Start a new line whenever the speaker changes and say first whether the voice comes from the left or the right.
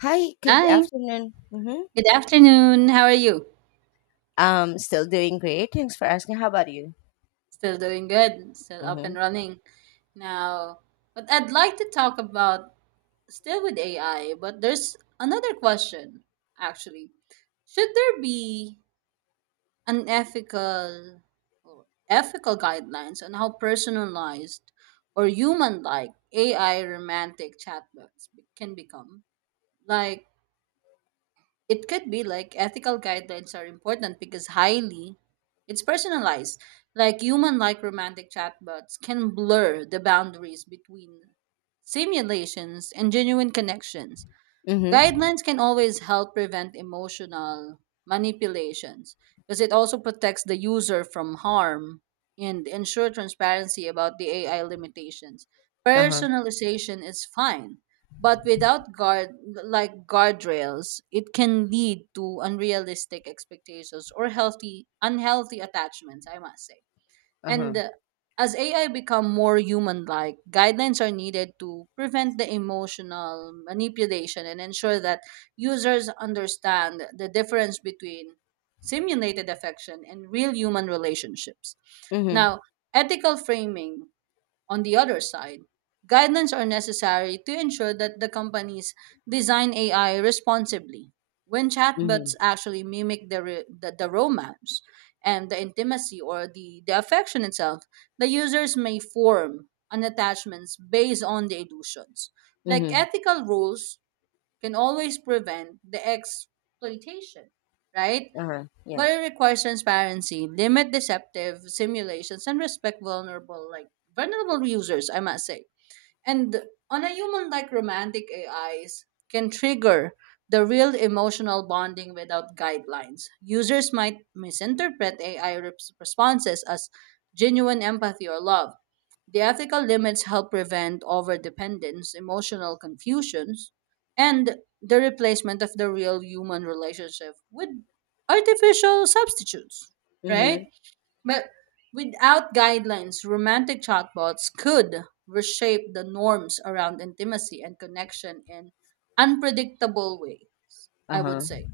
left: Hi, good
right: Hi,
left: afternoon. Mm-hmm.
right: good afternoon. How are you?
left: Still doing great. Thanks for asking. How about you?
right: Still doing good, still up and
left: Mm-hmm.
right: running. Now, what I'd like to talk about still with AI, but there's another question actually. Should there be unethical or ethical guidelines on how personalized or human like AI romantic chatbots can become? Like it could be like ethical guidelines are important because highly it's personalized. Like human like romantic chatbots can blur the boundaries between simulations and genuine connections.
left: Mm-hmm.
right: Guidelines can always help prevent emotional manipulations because it also protects the user from harm and ensure transparency about the AI limitations.
left: Uh-huh.
right: Personalization is fine, but without guardrails, it can lead to unrealistic expectations or healthy unhealthy attachments, I must say.
left: Uh-huh.
right: And As AI become more human-like, guidelines are needed to prevent the emotional manipulation and ensure that users understand the difference between simulated affection and real human relationships.
left: Mm-hmm.
right: Now, ethical framing on the other side, guidelines are necessary to ensure that the companies design AI responsibly. When chatbots
left: Mm-hmm.
right: actually mimic the romance and the intimacy or the affection itself, the users may form an attachments based on the illusions. Like
left: Mm-hmm.
right: ethical rules can always prevent the exploitation, right?
left: Uh-huh. Yeah.
right: But it requires transparency, limit deceptive simulations, and respect vulnerable users, I must say. And on a human like romantic AIs can trigger the real emotional bonding without guidelines. Users might misinterpret responses as genuine empathy or love. The ethical limits help prevent overdependence, emotional confusions, and the replacement of the real human relationship with artificial substitutes, right?
left: Mm-hmm.
right: But without guidelines, romantic chatbots could reshape the norms around intimacy and connection in unpredictable way, I would
left: Uh-huh.
right: say.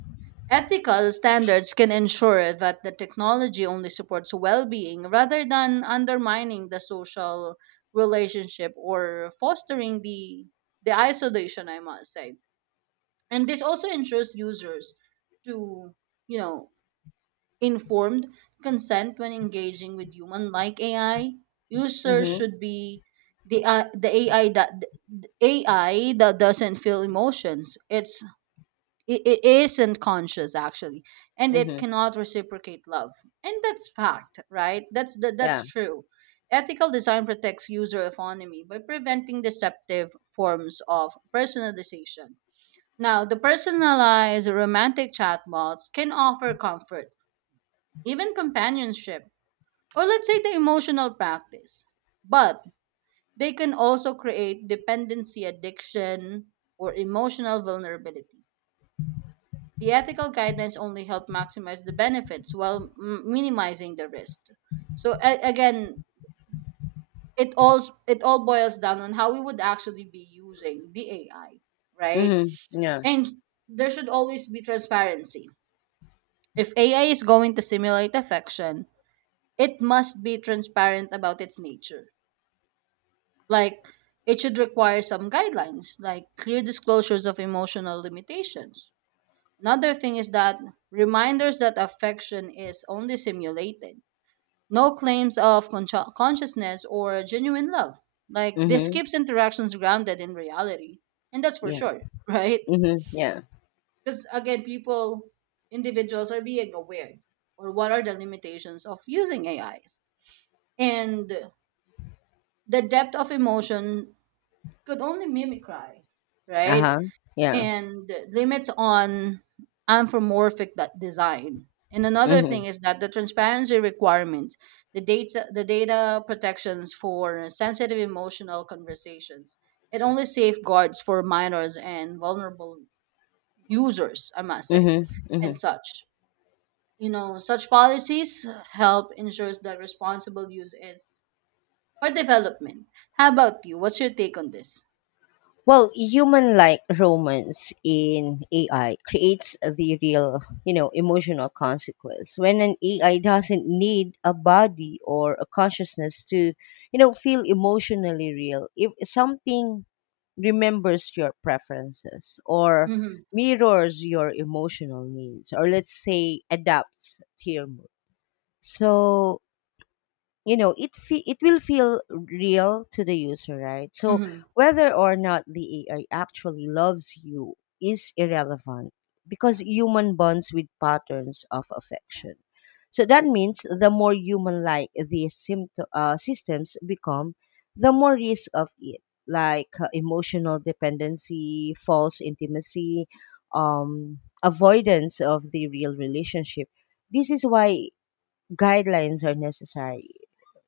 right: Ethical standards can ensure that the technology only supports well-being rather than undermining the social relationship or fostering the isolation, I must say. And this also ensures users to, you know, informed consent when engaging with human like AI. Users
left: Mm-hmm.
right: should be the uh, the AI that the AI that doesn't feel emotions. It isn't conscious actually, and it
left: Mm-hmm.
right: cannot reciprocate love. And that's fact, right? That's
left: Yeah.
right: true. Ethical design protects user autonomy by preventing deceptive forms of personalization. Now, the personalized romantic chatbots can offer comfort even companionship, or let's say the emotional practice. But they can also create dependency addiction or emotional vulnerability. The ethical guidelines only help maximize the benefits while minimizing the risk. So again, it all boils down on how we would actually be using the AI, right?
left: Mm-hmm. Yeah.
right: And there should always be transparency. If AI is going to simulate affection, it must be transparent about its nature. Like, it should require some guidelines, like clear disclosures of emotional limitations. Another thing is that reminders that affection is only simulated, no claims of consciousness or genuine love. Like, this
left: Mm-hmm.
right: keeps interactions grounded in reality. And that's for
left: Yeah.
right: sure, right?
left: Mm-hmm. Yeah.
right: Because again, people, individuals are being aware or what are the limitations of using AIs. And the depth of emotion could only mimic cry, right?
left: Uh-huh. Yeah.
right: And limits on design. And another
left: Mm-hmm.
right: thing is that the transparency requirement, the data protections for sensitive emotional conversations, it only safeguards for minors and vulnerable users, I must say,
left: Mm-hmm.
right: and
left: Mm-hmm.
right: such. You know, such policies help ensures that responsible use is for development. How about you? What's your take on this?
left: Well, human like romance in AI creates the real, you know, emotional consequence when an AI doesn't need a body or a consciousness to, you know, feel emotionally real. If something remembers your preferences or
right: Mm-hmm.
left: mirrors your emotional needs, or let's say adapts to your mood. So you know it will feel real to the user, right? So
right: Mm-hmm.
left: whether or not the AI actually loves you is irrelevant, because
right: Yeah.
left: human bonds with patterns of affection. So that means the more human like these systems become, the more risk of it, like emotional dependency, false intimacy, avoidance of the real relationship. This is why guidelines are necessary,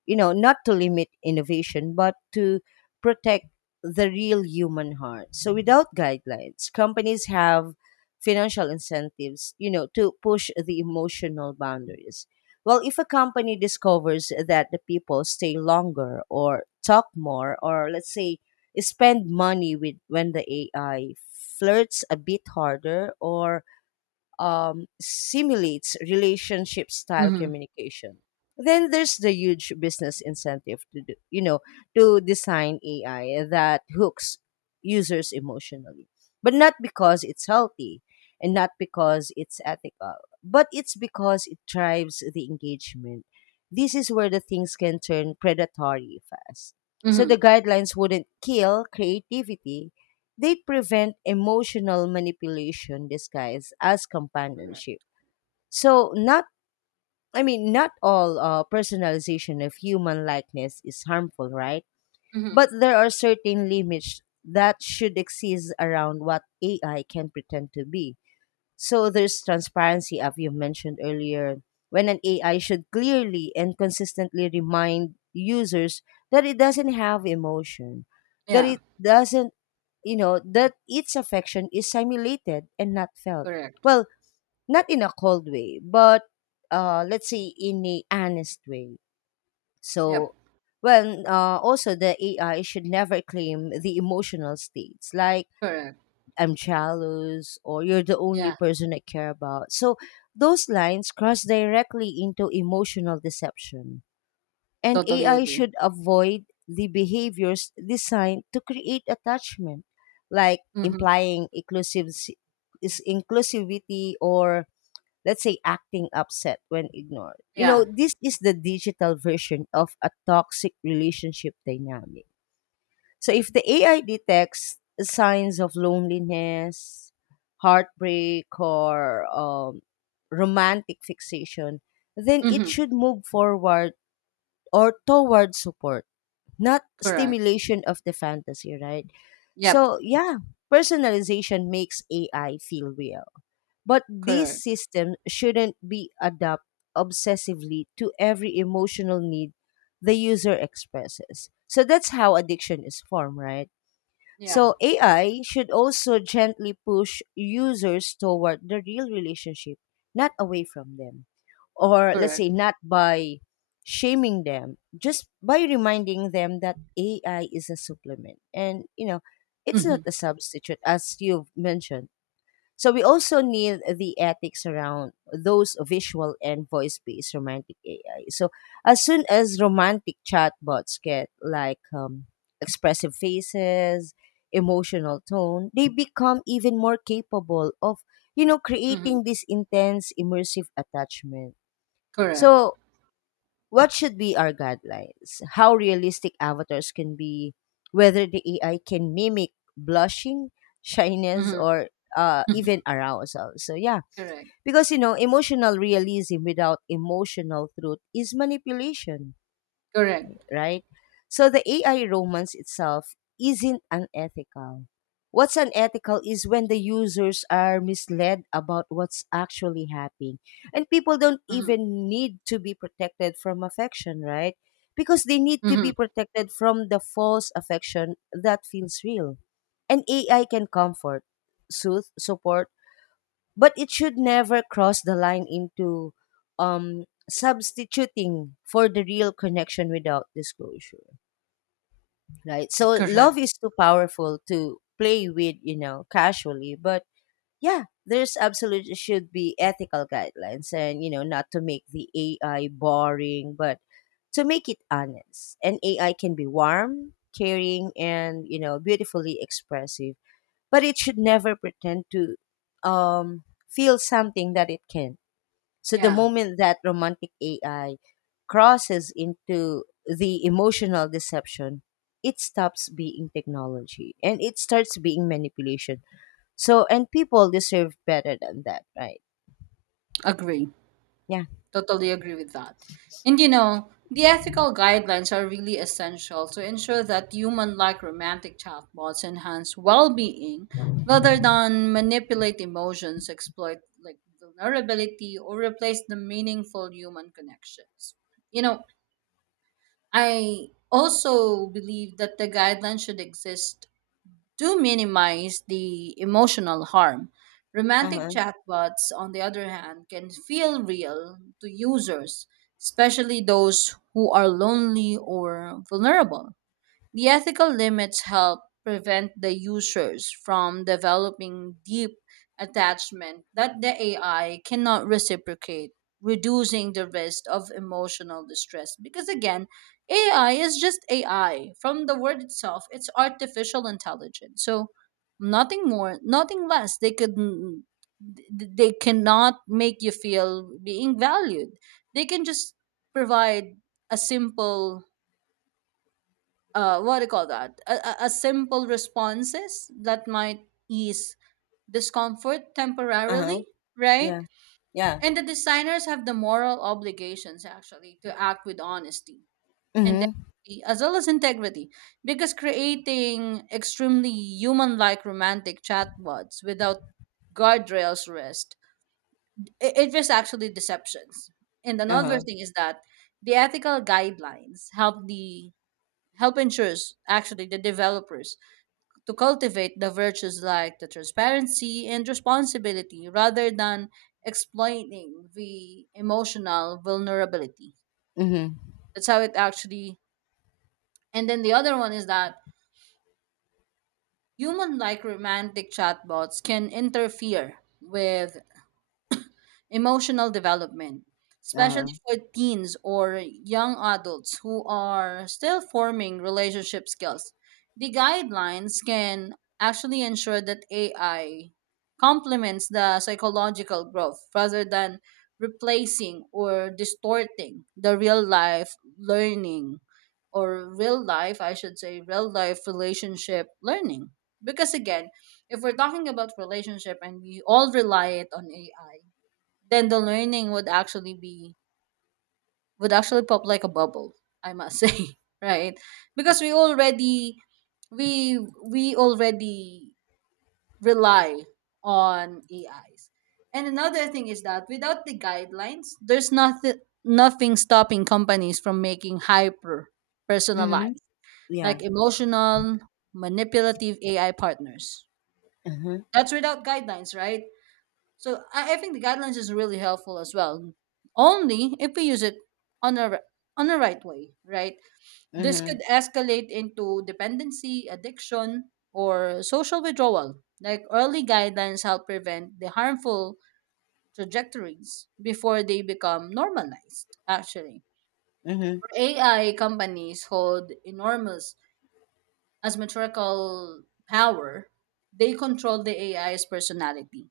left: you know, not to limit innovation, but to protect the real human heart. So without guidelines, companies have financial incentives, you know, to push the emotional boundaries. Well, if a company discovers that the people stay longer or talk more, or let's say spend money with, when the AI flirts a bit harder or simulates relationship
right: yeah.
left: style
right: Mm-hmm.
left: communication. Then there's the huge business incentive to do, you know, to design AI that hooks users emotionally, but not because it's healthy and not because it's ethical, but it's because it drives the engagement. This is where the things can turn predatory fast. So the
right: Mm-hmm.
left: guidelines wouldn't kill creativity, they prevent emotional manipulation disguised as
right: Correct.
left: companionship. So not, I mean, not all personalization of human likeness is harmful, right?
right: Mm-hmm.
left: But there are certain limits that should exist around what AI can pretend to be. So there's transparency, as you mentioned earlier, when an AI should clearly and consistently remind users that it doesn't have emotion, that
right: Yeah,
left: it doesn't, you know, that its affection is simulated and not felt.
right: correct.
left: Well, not in a cold way, but let's say in a honest way.
right: Yep,
left: So, well, also the AI should never claim the emotional states like
right: correct.
left: I'm jealous or you're the only
right: Yeah,
left: person I care about. So those lines cross directly into emotional deception. And
right: totally
left: AI
right: agree.
left: should avoid the behaviors designed to create attachment, like
right: Mm-hmm.
left: implying inclusive is inclusivity, or let's say acting upset when ignored. You know,
right: Yeah.
left: this is the digital version of a toxic relationship dynamic. So if the AI detects signs of loneliness, heartbreak, or romantic fixation, then it
right: Mm-hmm.
left: should move forward or toward support, not
right: Correct.
left: stimulation of the fantasy, right?
right: Yep,
left: So, yeah, personalization makes AI feel real. But these
right: correct.
left: systems shouldn't be adapted obsessively to every emotional need the user expresses. So that's how addiction is formed, right?
right: Yeah,
left: So AI should also gently push users toward the real relationship, not away from them. Or let's say
right: correct.
left: not by shaming them, just by reminding them that AI is a supplement. And, you know, it's not
right: Mm-hmm.
left: a substitute, as you've mentioned. So we also need the ethics around those visual and voice-based romantic AI. So as soon as romantic chatbots get like expressive faces, emotional tone, they become even more capable of, you know,
right: Mm-hmm.
left: creating this intense immersive attachment.
right: Correct.
left: So what should be our guidelines? How realistic avatars can be, whether the AI can mimic blushing, shyness,
right: Mm-hmm.
left: or even arousal. So, yeah,
right: Correct.
left: because you know, emotional realism without emotional truth is manipulation,
right: Correct.
left: right? So the AI romance itself isn't unethical. What's unethical is when the users are misled about what's actually happening. And people don't
right: Mm-hmm.
left: even need to be protected from affection, right? Because they need to be
right: Mm-hmm.
left: protected from the false affection that feels real. And AI can comfort, soothe, support, but it should never cross the line into substituting for the real connection without disclosure, right? So
right: Correct.
left: love is too powerful to play with, you know, casually. But yeah, there's absolutely should be ethical guidelines, and, you know, not to make the AI boring, but to make it honest. And AI can be warm, caring, and, you know, beautifully expressive, but it should never pretend to um, feel something that it can. So the
right: Yeah,
left: moment that romantic AI crosses into the emotional deception, it stops being technology and it starts being manipulation. So and people deserve better than that, right?
right: agree.
left: Yeah.
right: Totally agree with that. And you know, the ethical guidelines are really essential to ensure that human like romantic chatbots enhance well being rather than manipulate emotions, exploit like vulnerability, or replace the meaningful human connections. You know, I also believe that the guidelines should exist do minimize the emotional harm.
left: Uh
right: Romantic
left: huh.
right: chatbots, on the other hand, can feel real to users, especially those who are lonely or vulnerable. The ethical limits help prevent the users from developing deep attachment that the AI cannot reciprocate, reducing the risk of emotional distress. Because again, AI is just AI. From the word itself, it's artificial intelligence. So nothing more, nothing less. They cannot make you feel being valued. They can just provide a simple what do you call that? A simple responses that might ease discomfort
left: Uh huh.
right: temporarily, right?
left: Yeah. Yeah.
right: And the designers have the moral obligations actually to act with honesty and
left: Mhm.
right: delicacy, as well as integrity, because creating extremely human-like romantic chatbots without guardrails rest it just actually deceptions. And
left: Uh
right: another
left: huh.
right: thing is that the ethical guidelines help ensures actually the developers to cultivate the virtues like the transparency and responsibility rather than exploiting the emotional vulnerability.
left: Mhm.
right: That's how it actually. And then the other one is that human like romantic chatbots can interfere with emotional development,
left: Uh huh.
right: especially for teens or young adults who are still forming relationship skills. The guidelines can actually ensure that AI complements the psychological growth rather than replacing or distorting the real life learning or real life, I should say, real life relationship learning. Because again, if we're talking about relationship and we all rely it on AI, then the learning would actually be would actually pop like a bubble, I must say, right? Because we we already rely on AIs. And another thing is that without the guidelines there's nothing stopping companies from making hyper
left: Mhm.
right: personalized like
left: Yeah.
right: emotional manipulative AI partners,
left: Mhm.
right: that's without guidelines, right? So I think the guidelines is really helpful as well. Only if we use it on a ri- on the right way, right? This
left: Mhm.
right: could escalate into dependency, addiction, or social withdrawal. Like early guidelines help prevent the harmful trajectories before they become normalized, actually.
left: Mhm.
right: AI companies hold enormous as asymmetrical power. They control the AI's personality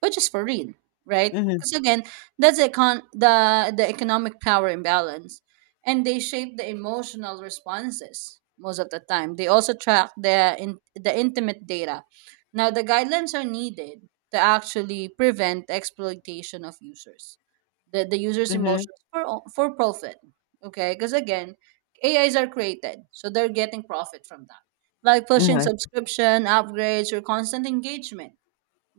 right: but just for real, right?
left: Mhm.
right: Because again, that's the economic power imbalance, and they shape the emotional responses most of the time. They also track the intimate data. Now, the guidelines are needed to actually prevent the exploitation of users, the users'
left: Mhm.
right: emotions for profit. Okay, because again, AIs are created, so they're getting profit from that, like pushing
left: Mhm.
right: subscription upgrades or constant engagement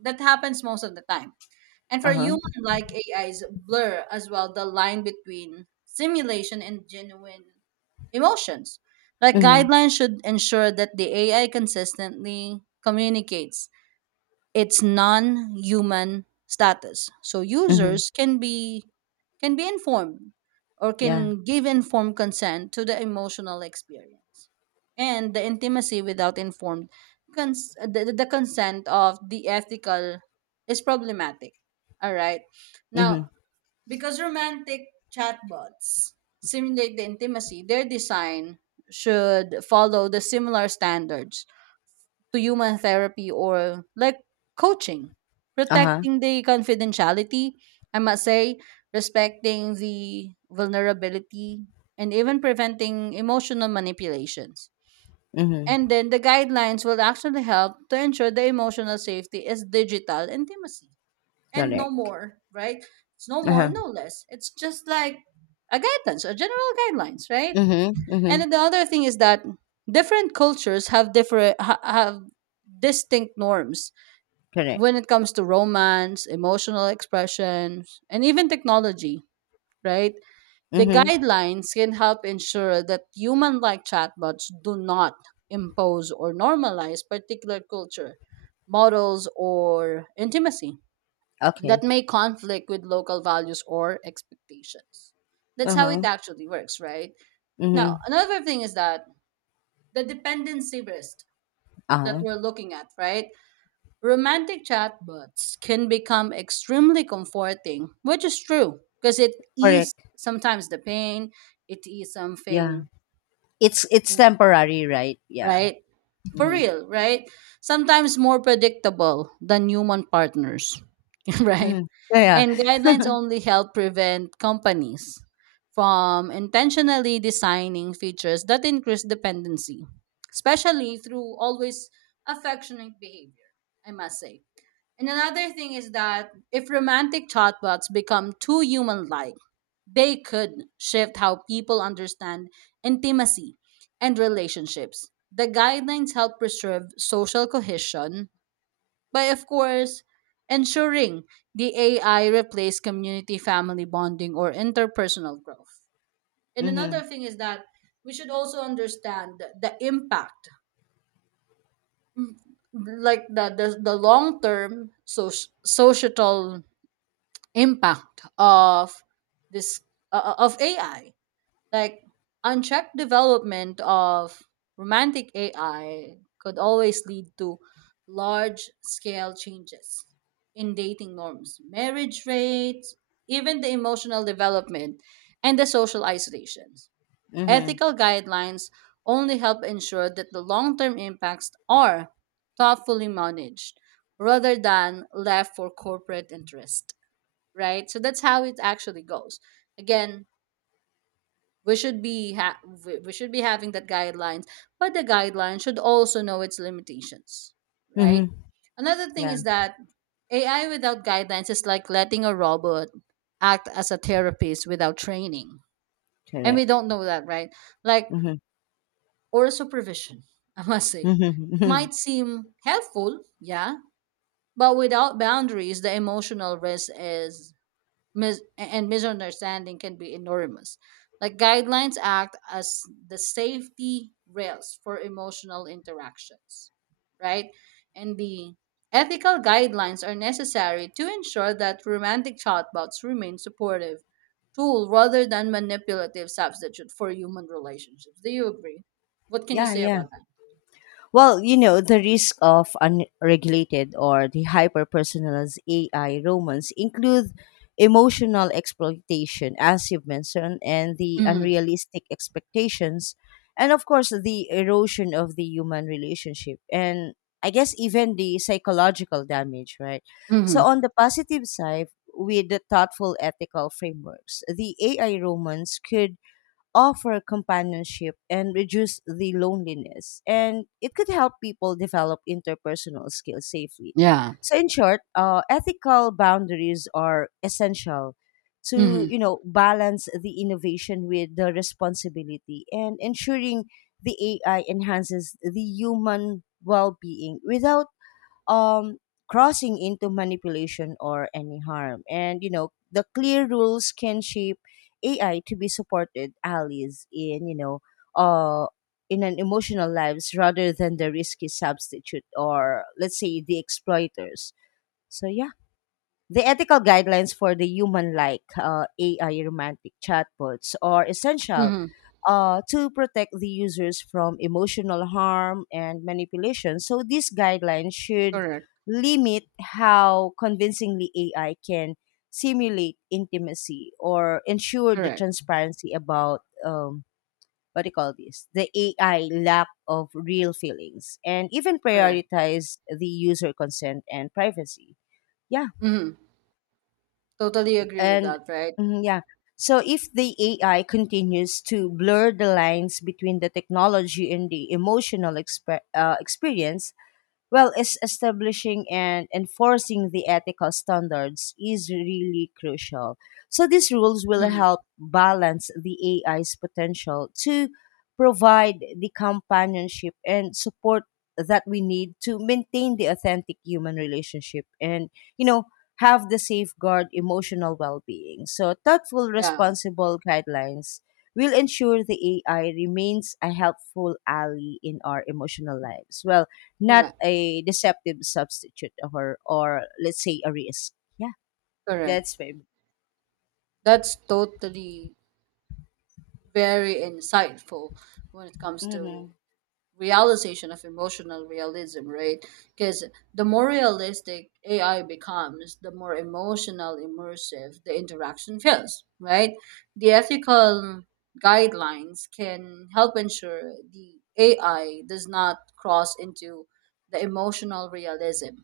right: that happens most of the time. And for
left: Uh huh.
right: human like AIs, blur as well the line between simulation and genuine emotions. Like
left: Mhm.
right: guidelines should ensure that the AI consistently communicates its non-human status. So
left: Mhm.
right: users can be informed or
left: Yeah.
right: can give informed consent to the emotional experience and the intimacy without informed cons- the consent of the ethical is problematic, all right. Now,
left: Mhm.
right: because romantic chatbots simulate the intimacy, their design should follow the similar standards to human therapy or like coaching,
left: Uh huh.
right: protecting the confidentiality, I must say, respecting the vulnerability, and even preventing emotional manipulations.
left: Mhm.
right: And then the guidelines will actually help to ensure the emotional safety is digital intimacy and no
left: Correct.
right: more, right? It's no
left: Uh
right: more,
left: huh.
right: no less. It's just like a guidance, a general guidelines, right?
left: Mhm.
right: And
left: Mhm.
right: then the other thing is that different cultures have have distinct norms
left: Correct.
right: when it comes to romance, emotional expressions, and even technology, right? The
left: Mhm.
right: guidelines can help ensure that human-like chatbots do not impose or normalize particular culture, models or intimacy that
left: Okay.
right: may conflict with local values or expectations. That's how it
left: Uh-huh.
right: actually works, right? Now,
left: Mhm.
right: another thing is that the dependency risk that
left: Uh-huh.
right: we're looking at, right? Romantic chatbots can become extremely comforting, which is true because it eases
left: Correct.
right: sometimes the pain, it is
left: Yeah.
right: something,
left: It's temporary, right? Yeah.
right: right? For
left: Mhm.
right: real, right? Sometimes more predictable than human partners, right?
left: Mhm. Yeah.
right: And
left: Yeah.
right: guidelines only help prevent companies from intentionally designing features that increase dependency, especially through always affectionate behavior, I must say. And another thing is that if romantic chatbots become too human like, they could shift how people understand intimacy and relationships. The guidelines help preserve social cohesion by of course ensuring the AI replace community family bonding or interpersonal growth. And
left: Mhm.
right: another thing is that we should also understand the impact like the long term societal impact of this of AI. Like unchecked development of romantic AI could always lead to large scale changes in dating norms, marriage rates, even the emotional development and the social isolations.
left: Mhm.
right: Ethical guidelines only help ensure that the long term impacts are thoughtfully managed rather than left for corporate interest, right? So that's how it actually goes. Again, we should be ha- we should be having that guidelines, but the guidelines should also know its limitations, right?
left: Mhm.
right: Another thing
left: Yeah.
right: is that AI without guidelines is like letting a robot act as a therapist without training, and we
left: Correct.
right: don't know that, right? Like
left: Mhm.
right: or supervision, I must say.
left: Mhm.
right: It
left: Mhm.
right: might seem helpful, yeah, but without boundaries the emotional risk is and misunderstanding can be enormous. Like guidelines act as the safety rails for emotional interactions, right? And the ethical guidelines are necessary to ensure that romantic chatbots remain supportive tool rather than manipulative substitute for human relationships. Do you agree? What can you
left: Yeah,
right: say
left: yeah.
right: about that?
left: Well, you know, the risk of unregulated or the hyper personalized AI romance include emotional exploitation, as you've mentioned, and the
right: Mm-hmm.
left: unrealistic expectations, and of course, the erosion of the human relationship. And I guess even the psychological damage, right? So,
right: Mm-hmm.
left: on the positive side, with the thoughtful ethical frameworks, the AI romance could offer companionship and reduce the loneliness. And it could help people develop interpersonal skills safely.
right: Yeah.
left: So, in short, ethical boundaries are essential to,
right: Mm-hmm.
left: you know, balance the innovation with the responsibility and ensuring the AI enhances the human well-being without um, crossing into manipulation or any harm. And, you know, the clear rules can shape AI to be supported allies in, you know, uh, in an emotional lives, rather than the risky substitute or let's say the exploiters. So yeah, the ethical guidelines for the human-like AI romantic chatbots are essential
right: Mm-hmm.
left: to protect the users from emotional harm and manipulation. So these guidelines should
right: Correct.
left: limit how convincingly AI can simulate intimacy or ensure the
right: Correct.
left: transparency about what do you call this? The AI lack of real feelings and even
right: Correct.
left: prioritize the user consent and privacy. Yeah.
right: Mm-hmm. Totally agree with
left: And
right: that, right?
left: mhm, yeah, so if the AI continues to blur the lines between the technology and the emotional experience, well is establishing and enforcing the ethical standards is really crucial. So these rules will help balance the AI's potential to provide the companionship and support that we need to maintain the authentic human relationship and, you know, have the safeguard emotional well-being. So thoughtful
right: Yeah,
left: responsible guidelines will ensure the AI remains a helpful ally in our emotional lives, well, not
right: yeah,
left: a deceptive substitute, or let's say a risk. Yeah,
right: correct.
left: that's my
right: That's totally very insightful when it comes to
left: mm-hmm.
right: realization of emotional realism, right? Because the more realistic AI becomes, the more emotional immersive the interaction feels, right? The ethical guidelines can help ensure the AI does not cross into the emotional realism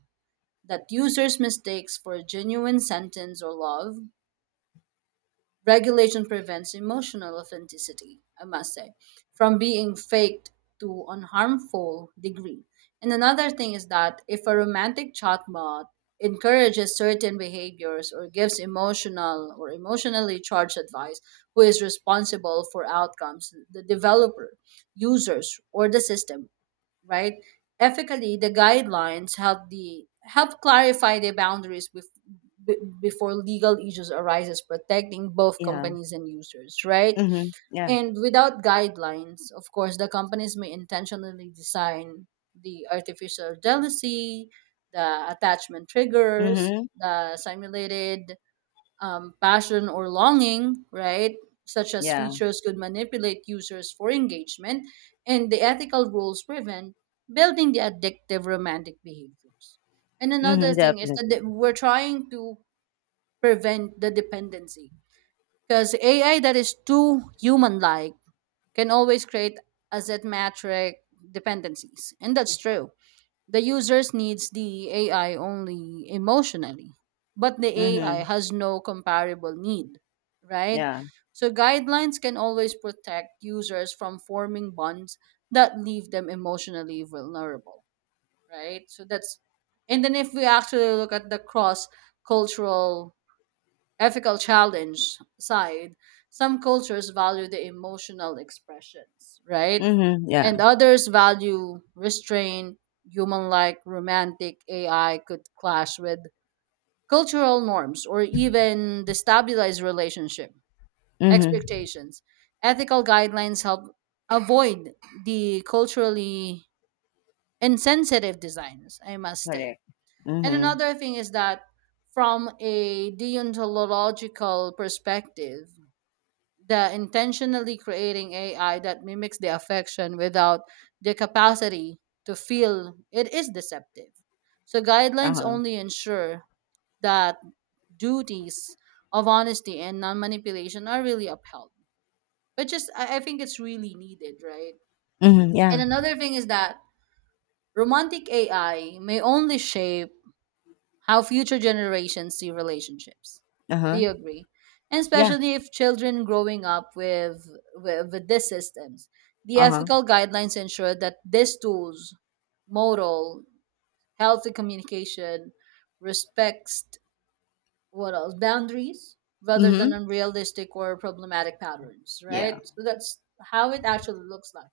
right: that users' mistakes for genuine sentence or love. Regulation prevents emotional authenticity, I must say, from being faked to an harmful degree. And another thing is that if a romantic chatbot encourages certain behaviors or gives emotional or emotionally charged advice, who is responsible for outcomes? The developer, users, or the system, right? Ethically, the guidelines help the help clarify the boundaries b- before legal issues arises, protecting both
left: Yeah.
right: companies and users, right?
left: Mm-hmm. Yeah.
right: And without guidelines, of course, the companies may intentionally design the artificial jealousy, the attachment triggers,
left: Mm-hmm.
right: the simulated passion or longing, right? Such as
left: Yeah.
right: features could manipulate users for engagement, and the ethical rules prevent building the addictive romantic behaviors. And another
left: Mm-hmm.
right: thing is
left: Definitely.
right: that we're trying to prevent the dependency, because AI that is too human like can always create asymmetric dependencies, and that's true. The users needs the AI only emotionally, but the AI
left: Mm-hmm.
right: has no comparable need, right?
left: Yeah.
right: So guidelines can always protect users from forming bonds that leave them emotionally vulnerable, right? So that's, and then if we actually look at the cross cultural ethical challenge side, some cultures value the emotional expressions, right?
left: Mm-hmm. Yeah.
right: And others value restraint, human like romantic AI could clash with cultural norms or even destabilize relationship
left: Mm-hmm.
right: expectations. Ethical guidelines help avoid the culturally insensitive designs, I must say.
left: Correct.
right: And
left: Mm-hmm.
right: another thing is that from a deontological perspective, the intentionally creating AI that mimics the affection without the capacity to feel it is deceptive. So guidelines
left: Uh-huh.
right: only ensure that duties of honesty and non manipulation are really upheld. But just I think it's really needed, right?
left: Mm-hmm.
right: And
left: Yeah.
right: another thing is that romantic AI may only shape how future generations see relationships. Do
left: Uh-huh.
right: you agree? And
left: Yeah.
right: especially if children growing up with these systems, the
left: Uh-huh.
right: ethical guidelines ensure that these tools, moral, healthy communication, respects what else, boundaries, rather than
left: Mm-hmm.
right: unrealistic or problematic patterns, right?
left: Yeah,
right: So that's how it actually looks like.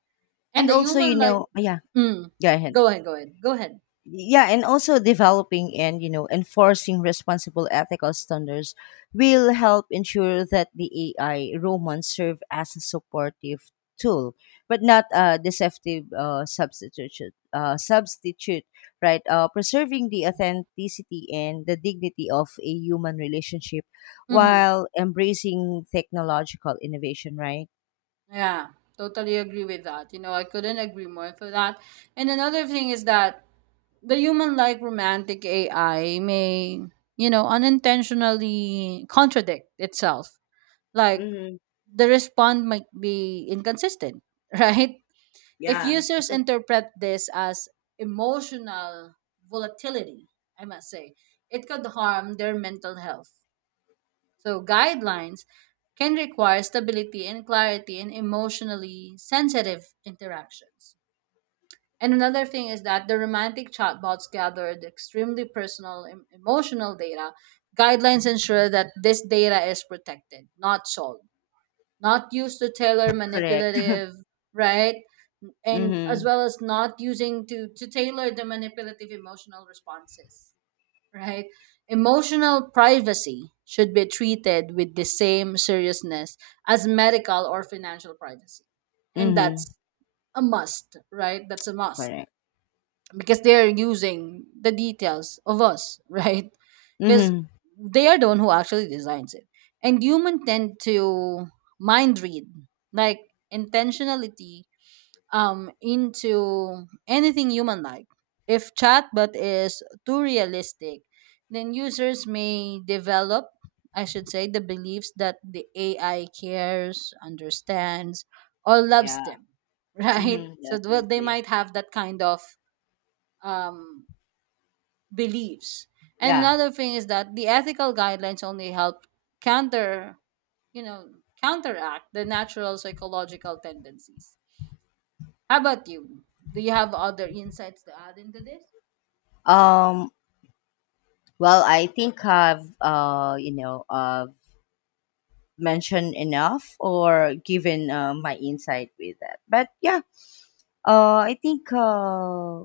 right: And
left: and
right: the
left: also you
right: human, like,
left: know yeah,
right: mm,
left: go ahead,
right: go ahead, go ahead, go ahead.
left: yeah, and also developing and, you know, enforcing responsible ethical standards will help ensure that the AI romans serve as a supportive tool, but not a deceptive substitute, right? Preserving the authenticity and the dignity of a human relationship
right: Mm-hmm.
left: while embracing technological innovation, right?
right: Yeah, totally agree with that. You know, I couldn't agree more for that. And another thing is that the human like romantic AI may, you know, unintentionally contradict itself. Like
left: Hmm.
right: the response might be inconsistent, right? If
left: Yeah.
right: users interpret this as emotional volatility, I must say, it could harm their mental health, so guidelines can require stability and clarity in emotionally sensitive interactions. And another thing is that the romantic chatbots gathered extremely personal emotional data. Guidelines ensure that this data is protected, not sold, not used to tailor
left: Correct.
right: manipulative, right? And as
left: Mm-hmm.
right: well as not using to tailor the manipulative emotional responses, right? Emotional privacy should be treated with the same seriousness as medical or financial privacy. And
left: Mm-hmm.
right: that's a must, right? That's a must,
left: Correct.
right: because they're using the details of us, right? Because
left: Mm-hmm.
right: they are the one who actually designs it. And human tend to mind read, like intentionality into anything human like. If chatbot is too realistic, then users may develop, I should say, the beliefs that the AI cares, understands, or loves
left: Yeah.
right: them, right?
left: Mm-hmm,
right: So well, they
left: definitely.
right: might have that kind of um, beliefs. And
left: Yeah.
right: another thing is that the ethical guidelines only help counter, you know, counteract the natural psychological tendencies. How about you? Do you have other insights to add into this?
left: Um, well, I think I've mentioned enough or given my insight with that. But yeah, I think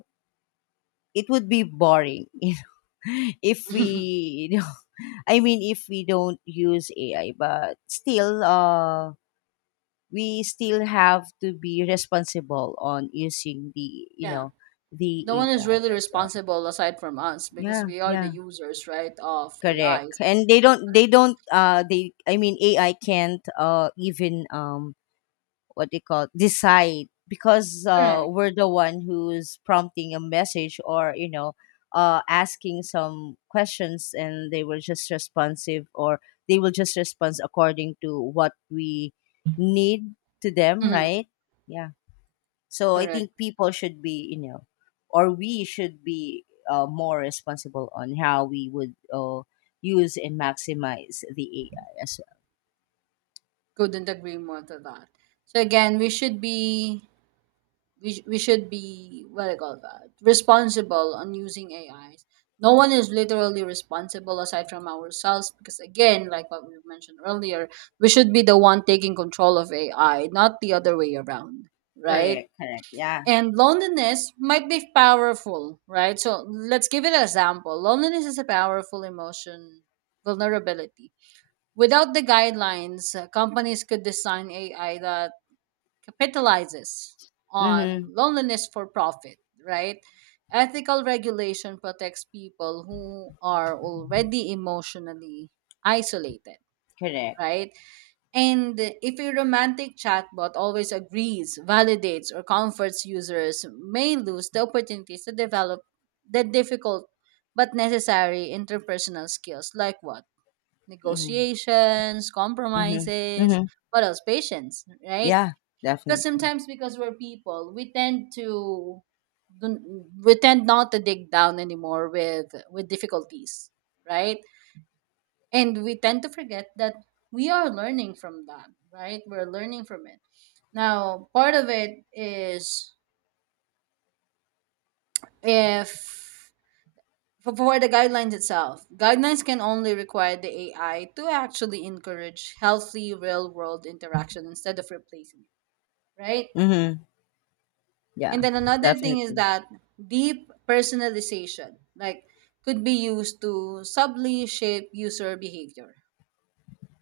left: it would be boring, you know, if we, you know, I mean, if we don't use AI, but still, we still have to be responsible on using the, you
right: Yeah.
left: know, the
right: No one is
left: AI
right: really
left: as well.
right: responsible aside from us, because
left: Yeah,
right: we are the
left: yeah.
right: users, right, of
left: Correct,
right: AIs.
left: and they don't they don't they I mean AI can't even what they call decide, because
right: Correct.
left: we're the one who's prompting a message or, you know, asking some questions and they will just respond according to what we need to them,
right: Mhm.
left: right? Yeah. So I
right: Correct.
left: think people should be, you know, or we should be more responsible on how we would use and maximize the AI as well.
right: Couldn't agree more to that. So again, we should be, we should be, what do you call that, responsible on using ais. No one is literally responsible aside from ourselves, because again, like what we mentioned earlier, we should be the one taking control of ai, not the other way around, right?
left: Correct, correct. Yeah.
right: And loneliness might be powerful, right? So let's give it an example. Loneliness is a powerful emotion, vulnerability. Without the guidelines, companies could design ai that capitalizes on
left: Mm-hmm.
right: loneliness for profit, right? Ethical regulation protects people who are already emotionally isolated,
left: Correct.
right: right? And if a romantic chatbot always agrees, validates, or comforts users, may lose the opportunities to develop the difficult but necessary interpersonal skills, like what?
left: Hmm.
right: Negotiations,
left: Mm-hmm.
right: compromises,
left: Mm-hmm.
right: what else? Patience, right?
left: Yeah,
right: Because
left: definitely.
right: sometimes, because we're people, we tend to don't- we tend not to dig down anymore with difficulties, right? And we tend to forget that we are learning from that, right? We're learning from it. Now part of it is, if, for the guidelines itself, guidelines can only require the ai to actually encourage healthy real world interaction instead of replacing it, right?
left: Mm-hmm. Yeah,
right: And then another thing is
left: definitely.
right: that deep personalization, like, could be used to subtly shape user behavior,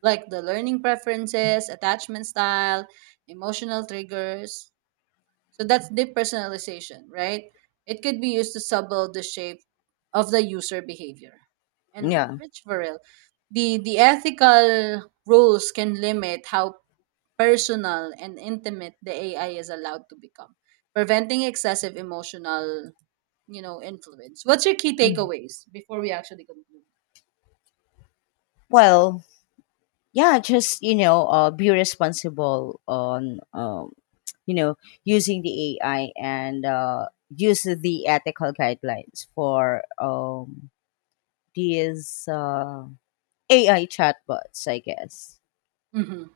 right: like the learning preferences, attachment style, emotional triggers. So that's deep personalization, right? It could be used to subtle the shape of the user behavior. And
left: Yeah.
right: rich for the ethical rules can limit how personal and intimate the AI is allowed to become, preventing excessive emotional, you know, influence. What's your key
left: Mhm.
right: takeaways before we actually conclude?
left: Well, yeah, just you know, be responsible on you know, using the AI and, use the ethical guidelines for these AI chatbots, I guess.
right: Hmm.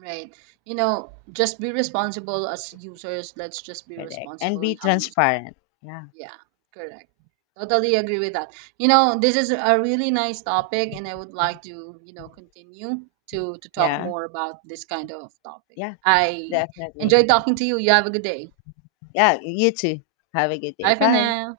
right: Right. You know, just be responsible as users. Let's just be
left: Correct, and
right: responsible
left: be
right: on how using it.
left: transparent. Yeah.
right: Yeah, correct. Totally agree with that. You know, this is a really nice topic, and I would like to, you know, continue to talk
left: Yeah.
right: more about this kind of topic.
left: Yeah,
right: I
left: definitely.
right: enjoyed talking to you. You have a good day.
left: Yeah, you too. Have a good
right: Bye
left: day.
right: for
left: Bye.
right: now.